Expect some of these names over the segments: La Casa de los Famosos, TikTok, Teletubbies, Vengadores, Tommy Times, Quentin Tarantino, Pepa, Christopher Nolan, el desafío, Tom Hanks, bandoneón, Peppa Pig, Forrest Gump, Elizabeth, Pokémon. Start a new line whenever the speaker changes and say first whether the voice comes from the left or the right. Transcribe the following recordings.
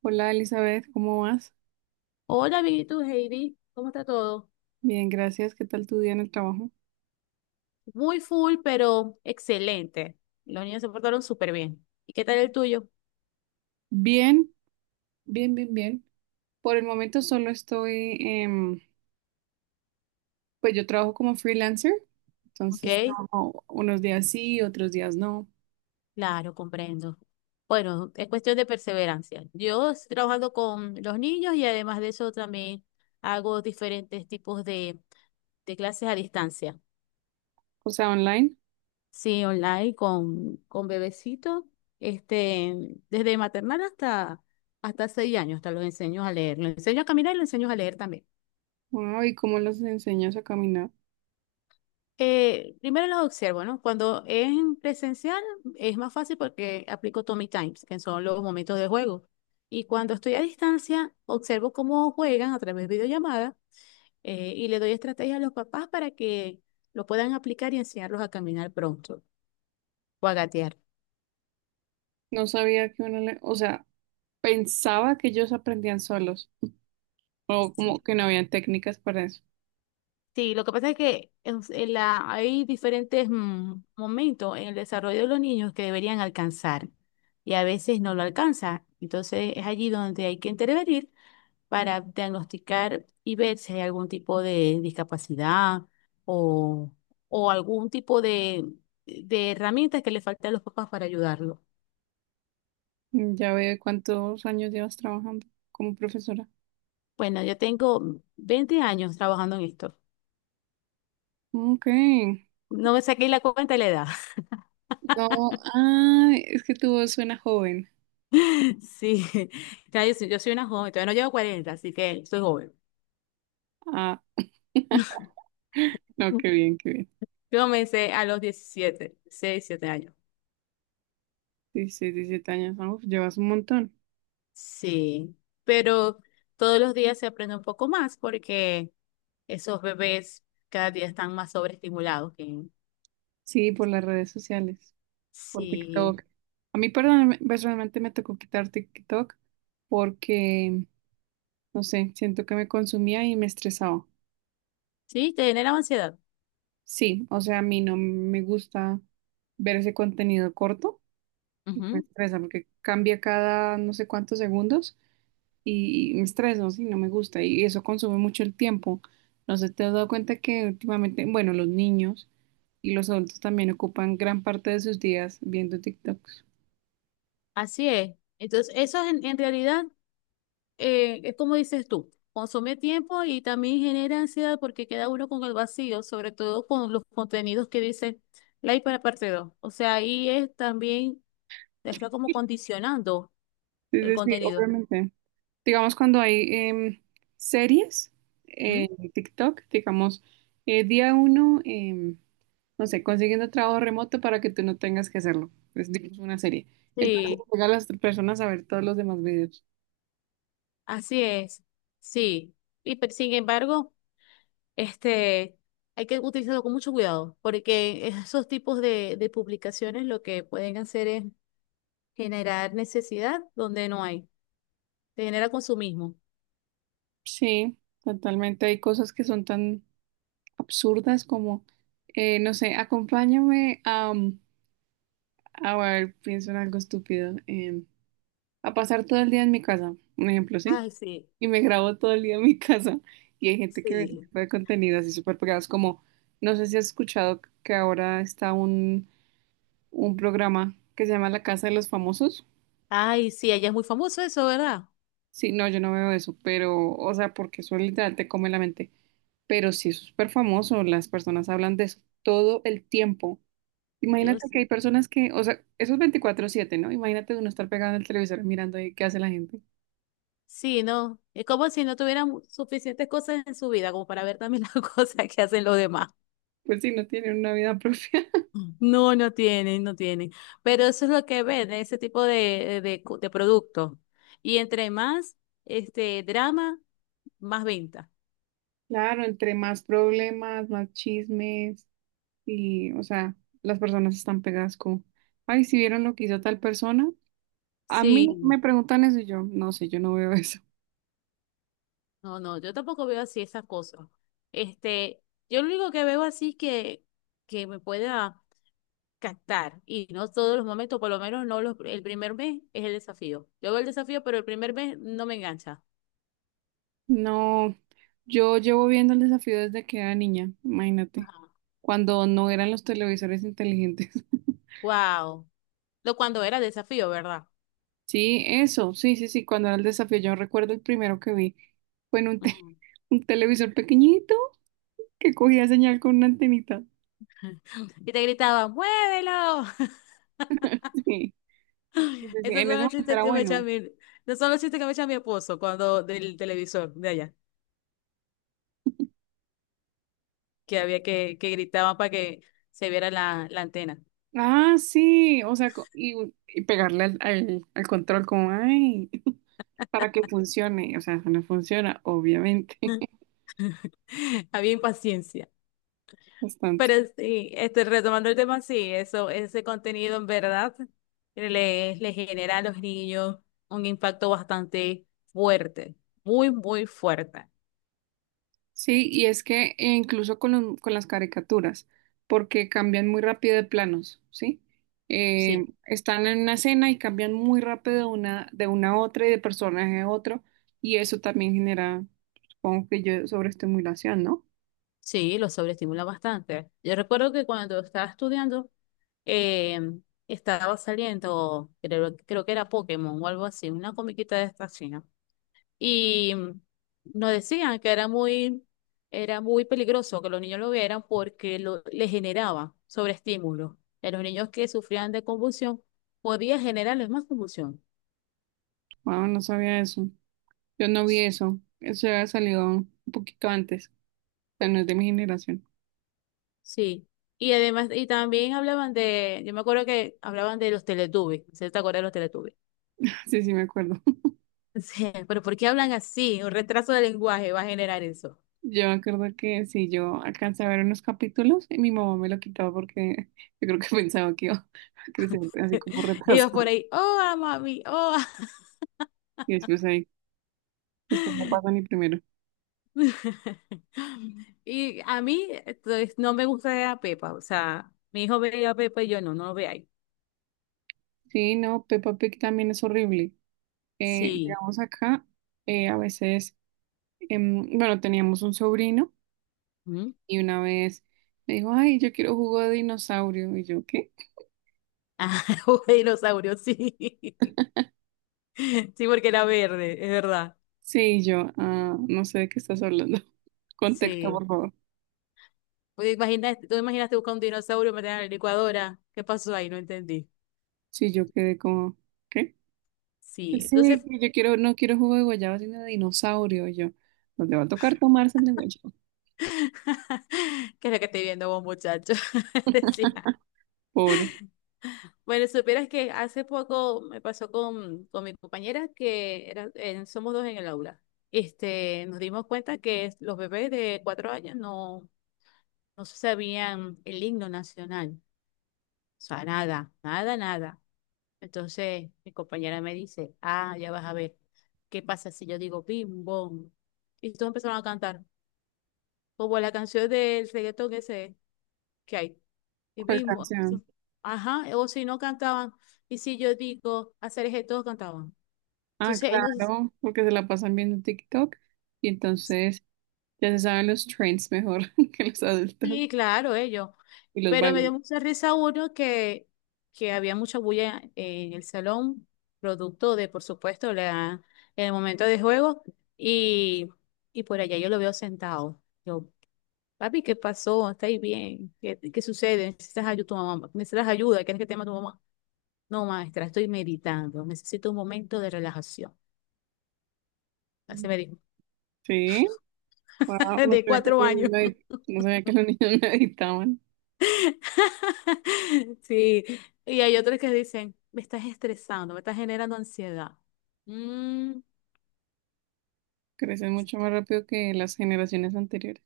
right: Hola Elizabeth, ¿cómo vas?
left: Hola, amiguitos, Heidi, ¿cómo está todo?
right: Bien, gracias. ¿Qué tal tu día en el trabajo?
left: Muy full, pero excelente. Los niños se portaron súper bien. ¿Y qué tal el tuyo?
right: Bien, bien, bien, bien. Por el momento solo estoy, pues yo trabajo como freelancer, entonces
left: Ok,
right: trabajo unos días sí, otros días no,
left: claro, comprendo. Bueno, es cuestión de perseverancia. Yo estoy trabajando con los niños y además de eso también hago diferentes tipos de clases a distancia.
right: o sea, online.
left: Sí, online con bebecitos, desde maternal hasta seis años, hasta los enseño a leer. Los enseño a caminar y los enseño a leer también.
right: Wow, ¿y cómo los enseñas a caminar?
left: Primero los observo, ¿no? Cuando es en presencial es más fácil porque aplico Tommy Times, que son los momentos de juego. Y cuando estoy a distancia, observo cómo juegan a través de videollamada y le doy estrategias a los papás para que lo puedan aplicar y enseñarlos a caminar pronto o a gatear.
right: No sabía que uno le, o sea, pensaba que ellos aprendían solos, o como
left: Sí,
right: que no habían técnicas para eso.
left: sí, lo que pasa es que en hay diferentes momentos en el desarrollo de los niños que deberían alcanzar y a veces no lo alcanza. Entonces es allí donde hay que intervenir para diagnosticar y ver si hay algún tipo de discapacidad o, o algún tipo de herramientas que le faltan a los papás para ayudarlo.
right: Mm, ya veo, ¿cuántos años llevas trabajando como profesora?
left: Bueno, yo tengo 20 años trabajando en esto.
right: Ok.
left: No me saqué la cuenta de la edad.
right: No, ah, es que tu voz suena joven.
left: Sí, soy yo soy una joven, todavía no llevo 40, así que soy joven.
right: Ah, no, qué
left: Yo
right: bien, qué bien.
left: comencé a los 17, 6, 7 años.
right: 16, 17 años, ah, uf, llevas un montón.
left: Sí, pero todos los días se aprende un poco más porque esos bebés cada día están más sobreestimulados.
right: Sí, por las redes sociales, por
left: Sí,
right: TikTok. A mí perdón, personalmente me tocó quitar TikTok porque, no sé, siento que me consumía y me estresaba.
left: sí, te generan ansiedad.
right: Sí, o sea, a mí no me gusta ver ese contenido corto, me
left: Ujú.
right: estresa porque cambia cada no sé cuántos segundos y me estreso, sí, no me gusta y eso consume mucho el tiempo. No sé, ¿te has dado cuenta que últimamente, bueno, los niños y los adultos también ocupan gran parte de sus días viendo TikToks?
left: Así es. Entonces, eso en realidad es como dices tú, consume tiempo y también genera ansiedad porque queda uno con el vacío, sobre todo con los contenidos que dicen like para parte dos. O sea, ahí es también, te está como condicionando
right: Es
left: el
right: decir,
left: contenido.
right: obviamente, digamos cuando hay em, series
left: ¿Mm?
right: en TikTok, digamos, día uno, no sé, consiguiendo trabajo remoto para que tú no tengas que hacerlo. Es, digamos, una serie. Entonces,
left: Sí,
right: llega a las personas a ver todos los demás videos.
left: así es. Sí. Pero sin embargo, Este, hay que utilizarlo con mucho cuidado, porque esos tipos de publicaciones lo que pueden hacer es generar necesidad donde no hay, te genera consumismo.
right: Sí, totalmente. Hay cosas que son tan absurdas como, no sé, acompáñame a, a ver, pienso en algo estúpido, a pasar todo el día en mi casa, un ejemplo, ¿sí?
left: Ay, sí,
right: Y me grabo todo el día en mi casa y hay gente que ve ese
left: sí.
right: tipo de contenido así súper pegados como, no sé si has escuchado que ahora está un programa que se llama La Casa de los Famosos.
left: Ay, sí, allá es muy famoso eso, ¿verdad?
right: Sí, no, yo no veo eso, pero, o sea, porque eso literal te come la mente. Pero sí es súper famoso, las personas hablan de eso todo el tiempo.
left: Yo
right: Imagínate que hay
left: sí.
right: personas que, o sea, eso es 24/7, ¿no? Imagínate uno estar pegado al televisor mirando ahí qué hace la gente.
left: Sí, no, es como si no tuvieran suficientes cosas en su vida como para ver también las cosas que hacen los demás.
right: Pues sí, no tienen una vida propia.
left: No, no tienen, no tienen. Pero eso es lo que ven, ese tipo de productos. Y entre más drama, más venta.
right: Claro, entre más problemas, más chismes y, o sea, las personas están pegadas como, ay, si vieron lo que hizo tal persona. A mí me
left: Sí,
right: preguntan eso y yo, no sé, yo no veo eso.
left: no, no, yo tampoco veo así esas cosas. Este, yo lo único que veo así es que me pueda captar y no todos los momentos, por lo menos no los, el primer mes es el desafío. Yo veo el desafío, pero el primer mes no me engancha.
right: No, yo llevo viendo el desafío desde que era niña, imagínate,
left: Ajá.
right: cuando no eran los televisores inteligentes.
left: Wow. Lo cuando era desafío, ¿verdad?
right: Sí, eso, sí, sí, sí, cuando era el desafío, yo recuerdo el primero que vi fue en un,
left: Ujú.
right: un televisor pequeñito que cogía señal con una antenita.
left: Y te gritaban, ¡muévelo!
right: Sí, sí, sí,
left: Esos
right: en
left: son
right: ese
left: los
right: momento
left: chistes
right: era
left: que me echa
right: bueno.
left: no son los chistes que me echa mi esposo cuando del televisor de allá, que había que gritaban para que se viera la antena.
right: Ah, sí, o sea, y, y pegarle al, al control como, ay, para que funcione, o sea, eso no funciona, obviamente,
left: Había impaciencia.
right: bastante.
left: Pero sí, retomando el tema, sí, eso, ese contenido en verdad le genera a los niños un impacto bastante fuerte, muy, muy fuerte.
right: Sí, y es que incluso con, con las caricaturas, porque cambian muy rápido de planos, ¿sí?
left: Sí,
right: Están en una escena y cambian muy rápido de una a otra y de personaje a otro, y eso también genera, supongo que yo, sobreestimulación, ¿no?
left: sí, lo sobreestimula bastante. Yo recuerdo que cuando estaba estudiando, eh, estaba saliendo, creo que era Pokémon o algo así, una comiquita de esta china. Y nos decían que era muy peligroso que los niños lo vieran porque le generaba sobreestímulo. En los niños que sufrían de convulsión, podía generarles más convulsión.
right: Wow, no sabía eso. Yo no vi eso. Eso había salido un poquito antes, o sea, no es de mi generación.
left: Sí. Y además, y también hablaban de, yo me acuerdo que hablaban de los Teletubbies, ¿se te acuerdas de los Teletubbies?
right: Sí, sí, me acuerdo.
left: Sí, pero ¿por qué hablan así? Un retraso de lenguaje va a generar eso.
right: Yo me acuerdo que si yo alcancé a ver unos capítulos y mi mamá me lo quitaba porque yo creo que pensaba que iba a crecer así como
left: Ellos por
right: retrasado.
left: ahí, oh, ah, mami, oh.
right: Y después ahí, después no pasa ni primero.
left: Y a mí entonces, no me gusta ver a Pepa. O sea, mi hijo veía a Pepa y yo no, no lo veía.
right: Sí, no, Peppa Pig también es horrible.
left: Sí.
right: Digamos acá, a veces, bueno, teníamos un sobrino
left: ¿Mm?
right: y una vez me dijo, ay, yo quiero jugo de dinosaurio. Y yo, ¿qué?
left: Ah, un dinosaurio, sí. Sí, porque era verde, es verdad.
right: Sí, yo, ah, no sé de qué estás hablando. Contexto,
left: Sí.
right: por favor.
left: Pues tú imaginaste buscar un dinosaurio, meter en la licuadora. ¿Qué pasó ahí? No entendí.
right: Sí, yo quedé como, ¿qué?
left: Sí.
right: Sí,
left: Entonces,
right: yo quiero, no quiero jugo de guayaba, sino de dinosaurio yo. Nos le va a tocar tomarse el de guayaba.
left: ¿qué es lo que estoy viendo vos, muchacho? Decía.
right: Pobre.
left: Bueno, supieras que hace poco me pasó con mi compañera que era, somos dos en el aula. Nos dimos cuenta que los bebés de cuatro años no se sabían el himno nacional. O sea, nada, nada, nada. Entonces mi compañera me dice, ah, ya vas a ver, ¿qué pasa si yo digo bim, bom? Y todos empezaron a cantar, como la canción del reggaetón ese que hay, y
right: ¿Cuál
left: bim, bom. Sí.
right: canción?
left: Ajá, o si no cantaban, y si yo digo hacer eje, todos cantaban.
right: Ah,
left: Entonces, no sé.
right: claro, porque se la pasan viendo TikTok y entonces ya se saben los trends mejor que los adultos
left: Sí, claro, ellos.
right: y los
left: Pero me dio
right: bailan.
left: mucha risa uno que había mucha bulla en el salón, producto de, por supuesto, el momento de juego, y, y por allá yo lo veo sentado. Yo, papi, ¿qué pasó? ¿Estáis bien? ¿Qué, qué sucede? ¿Necesitas ayuda tu mamá? ¿Necesitas ayuda? ¿Quieres que te llame tu mamá? No, maestra, estoy meditando. Necesito un momento de relajación. Así me dijo,
right: Sí, wow, no
left: de
right: sabía que
left: cuatro
right: los niños
left: años.
right: medi- no sabía que los niños meditaban.
left: Sí, y hay otros que dicen, me estás estresando, me estás generando ansiedad. Mm,
right: Crecen mucho más rápido que las generaciones anteriores.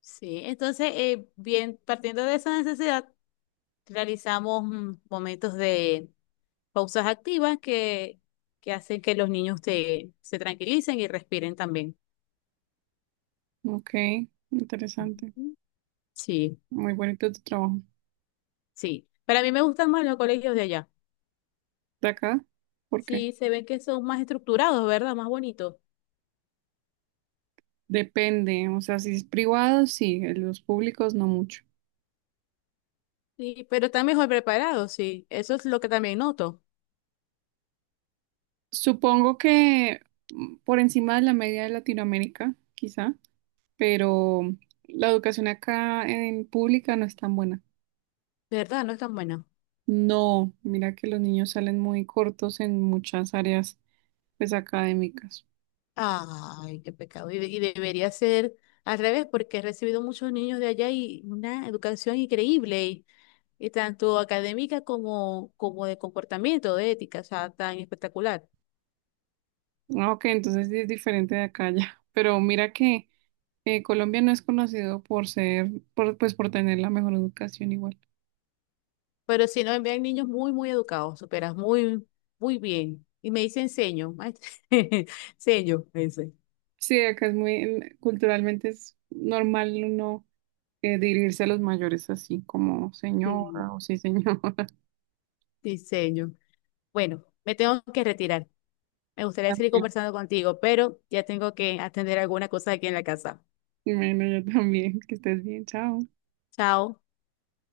left: sí, entonces, bien, partiendo de esa necesidad, realizamos momentos de pausas activas que hacen que los niños se tranquilicen y respiren también.
right: Ok, interesante.
left: Ujú. Sí,
right: Muy bonito tu trabajo.
left: sí. Para mí me gustan más los colegios de allá.
right: ¿De acá? ¿Por
left: Sí,
right: qué?
left: se ven que son más estructurados, ¿verdad? Más bonitos.
right: Depende, o sea, si es privado, sí, en los públicos no mucho.
left: Sí, pero están mejor preparados, sí. Eso es lo que también noto.
right: Supongo que mm, por encima de la media de Latinoamérica, quizá, pero la educación acá en pública no es tan buena.
left: De verdad, no es tan buena.
right: No, mira que los niños salen muy cortos en muchas áreas, pues, académicas.
left: Ay, qué pecado. Y, y debería ser al revés, porque he recibido muchos niños de allá y una educación increíble, y tanto académica como, como de comportamiento, de ética, o sea, tan espectacular.
right: Ah, ok, entonces sí es diferente de acá ya, pero mira que Colombia no es conocido por ser, por, pues, por tener la mejor educación igual.
left: Pero si no, envían niños muy, muy educados, superas muy, muy bien. Y me dicen seño, maestra. Seño, me dice.
right: Sí, acá es muy, culturalmente es normal uno dirigirse a los mayores así como señora
left: Sí,
right: o sí señora.
left: sí. Bueno, me tengo que retirar. Me gustaría seguir
right: También.
left: conversando contigo, pero ya tengo que atender alguna cosa aquí en la casa.
right: Bueno, yo también, que estés bien, chao.
left: Chao.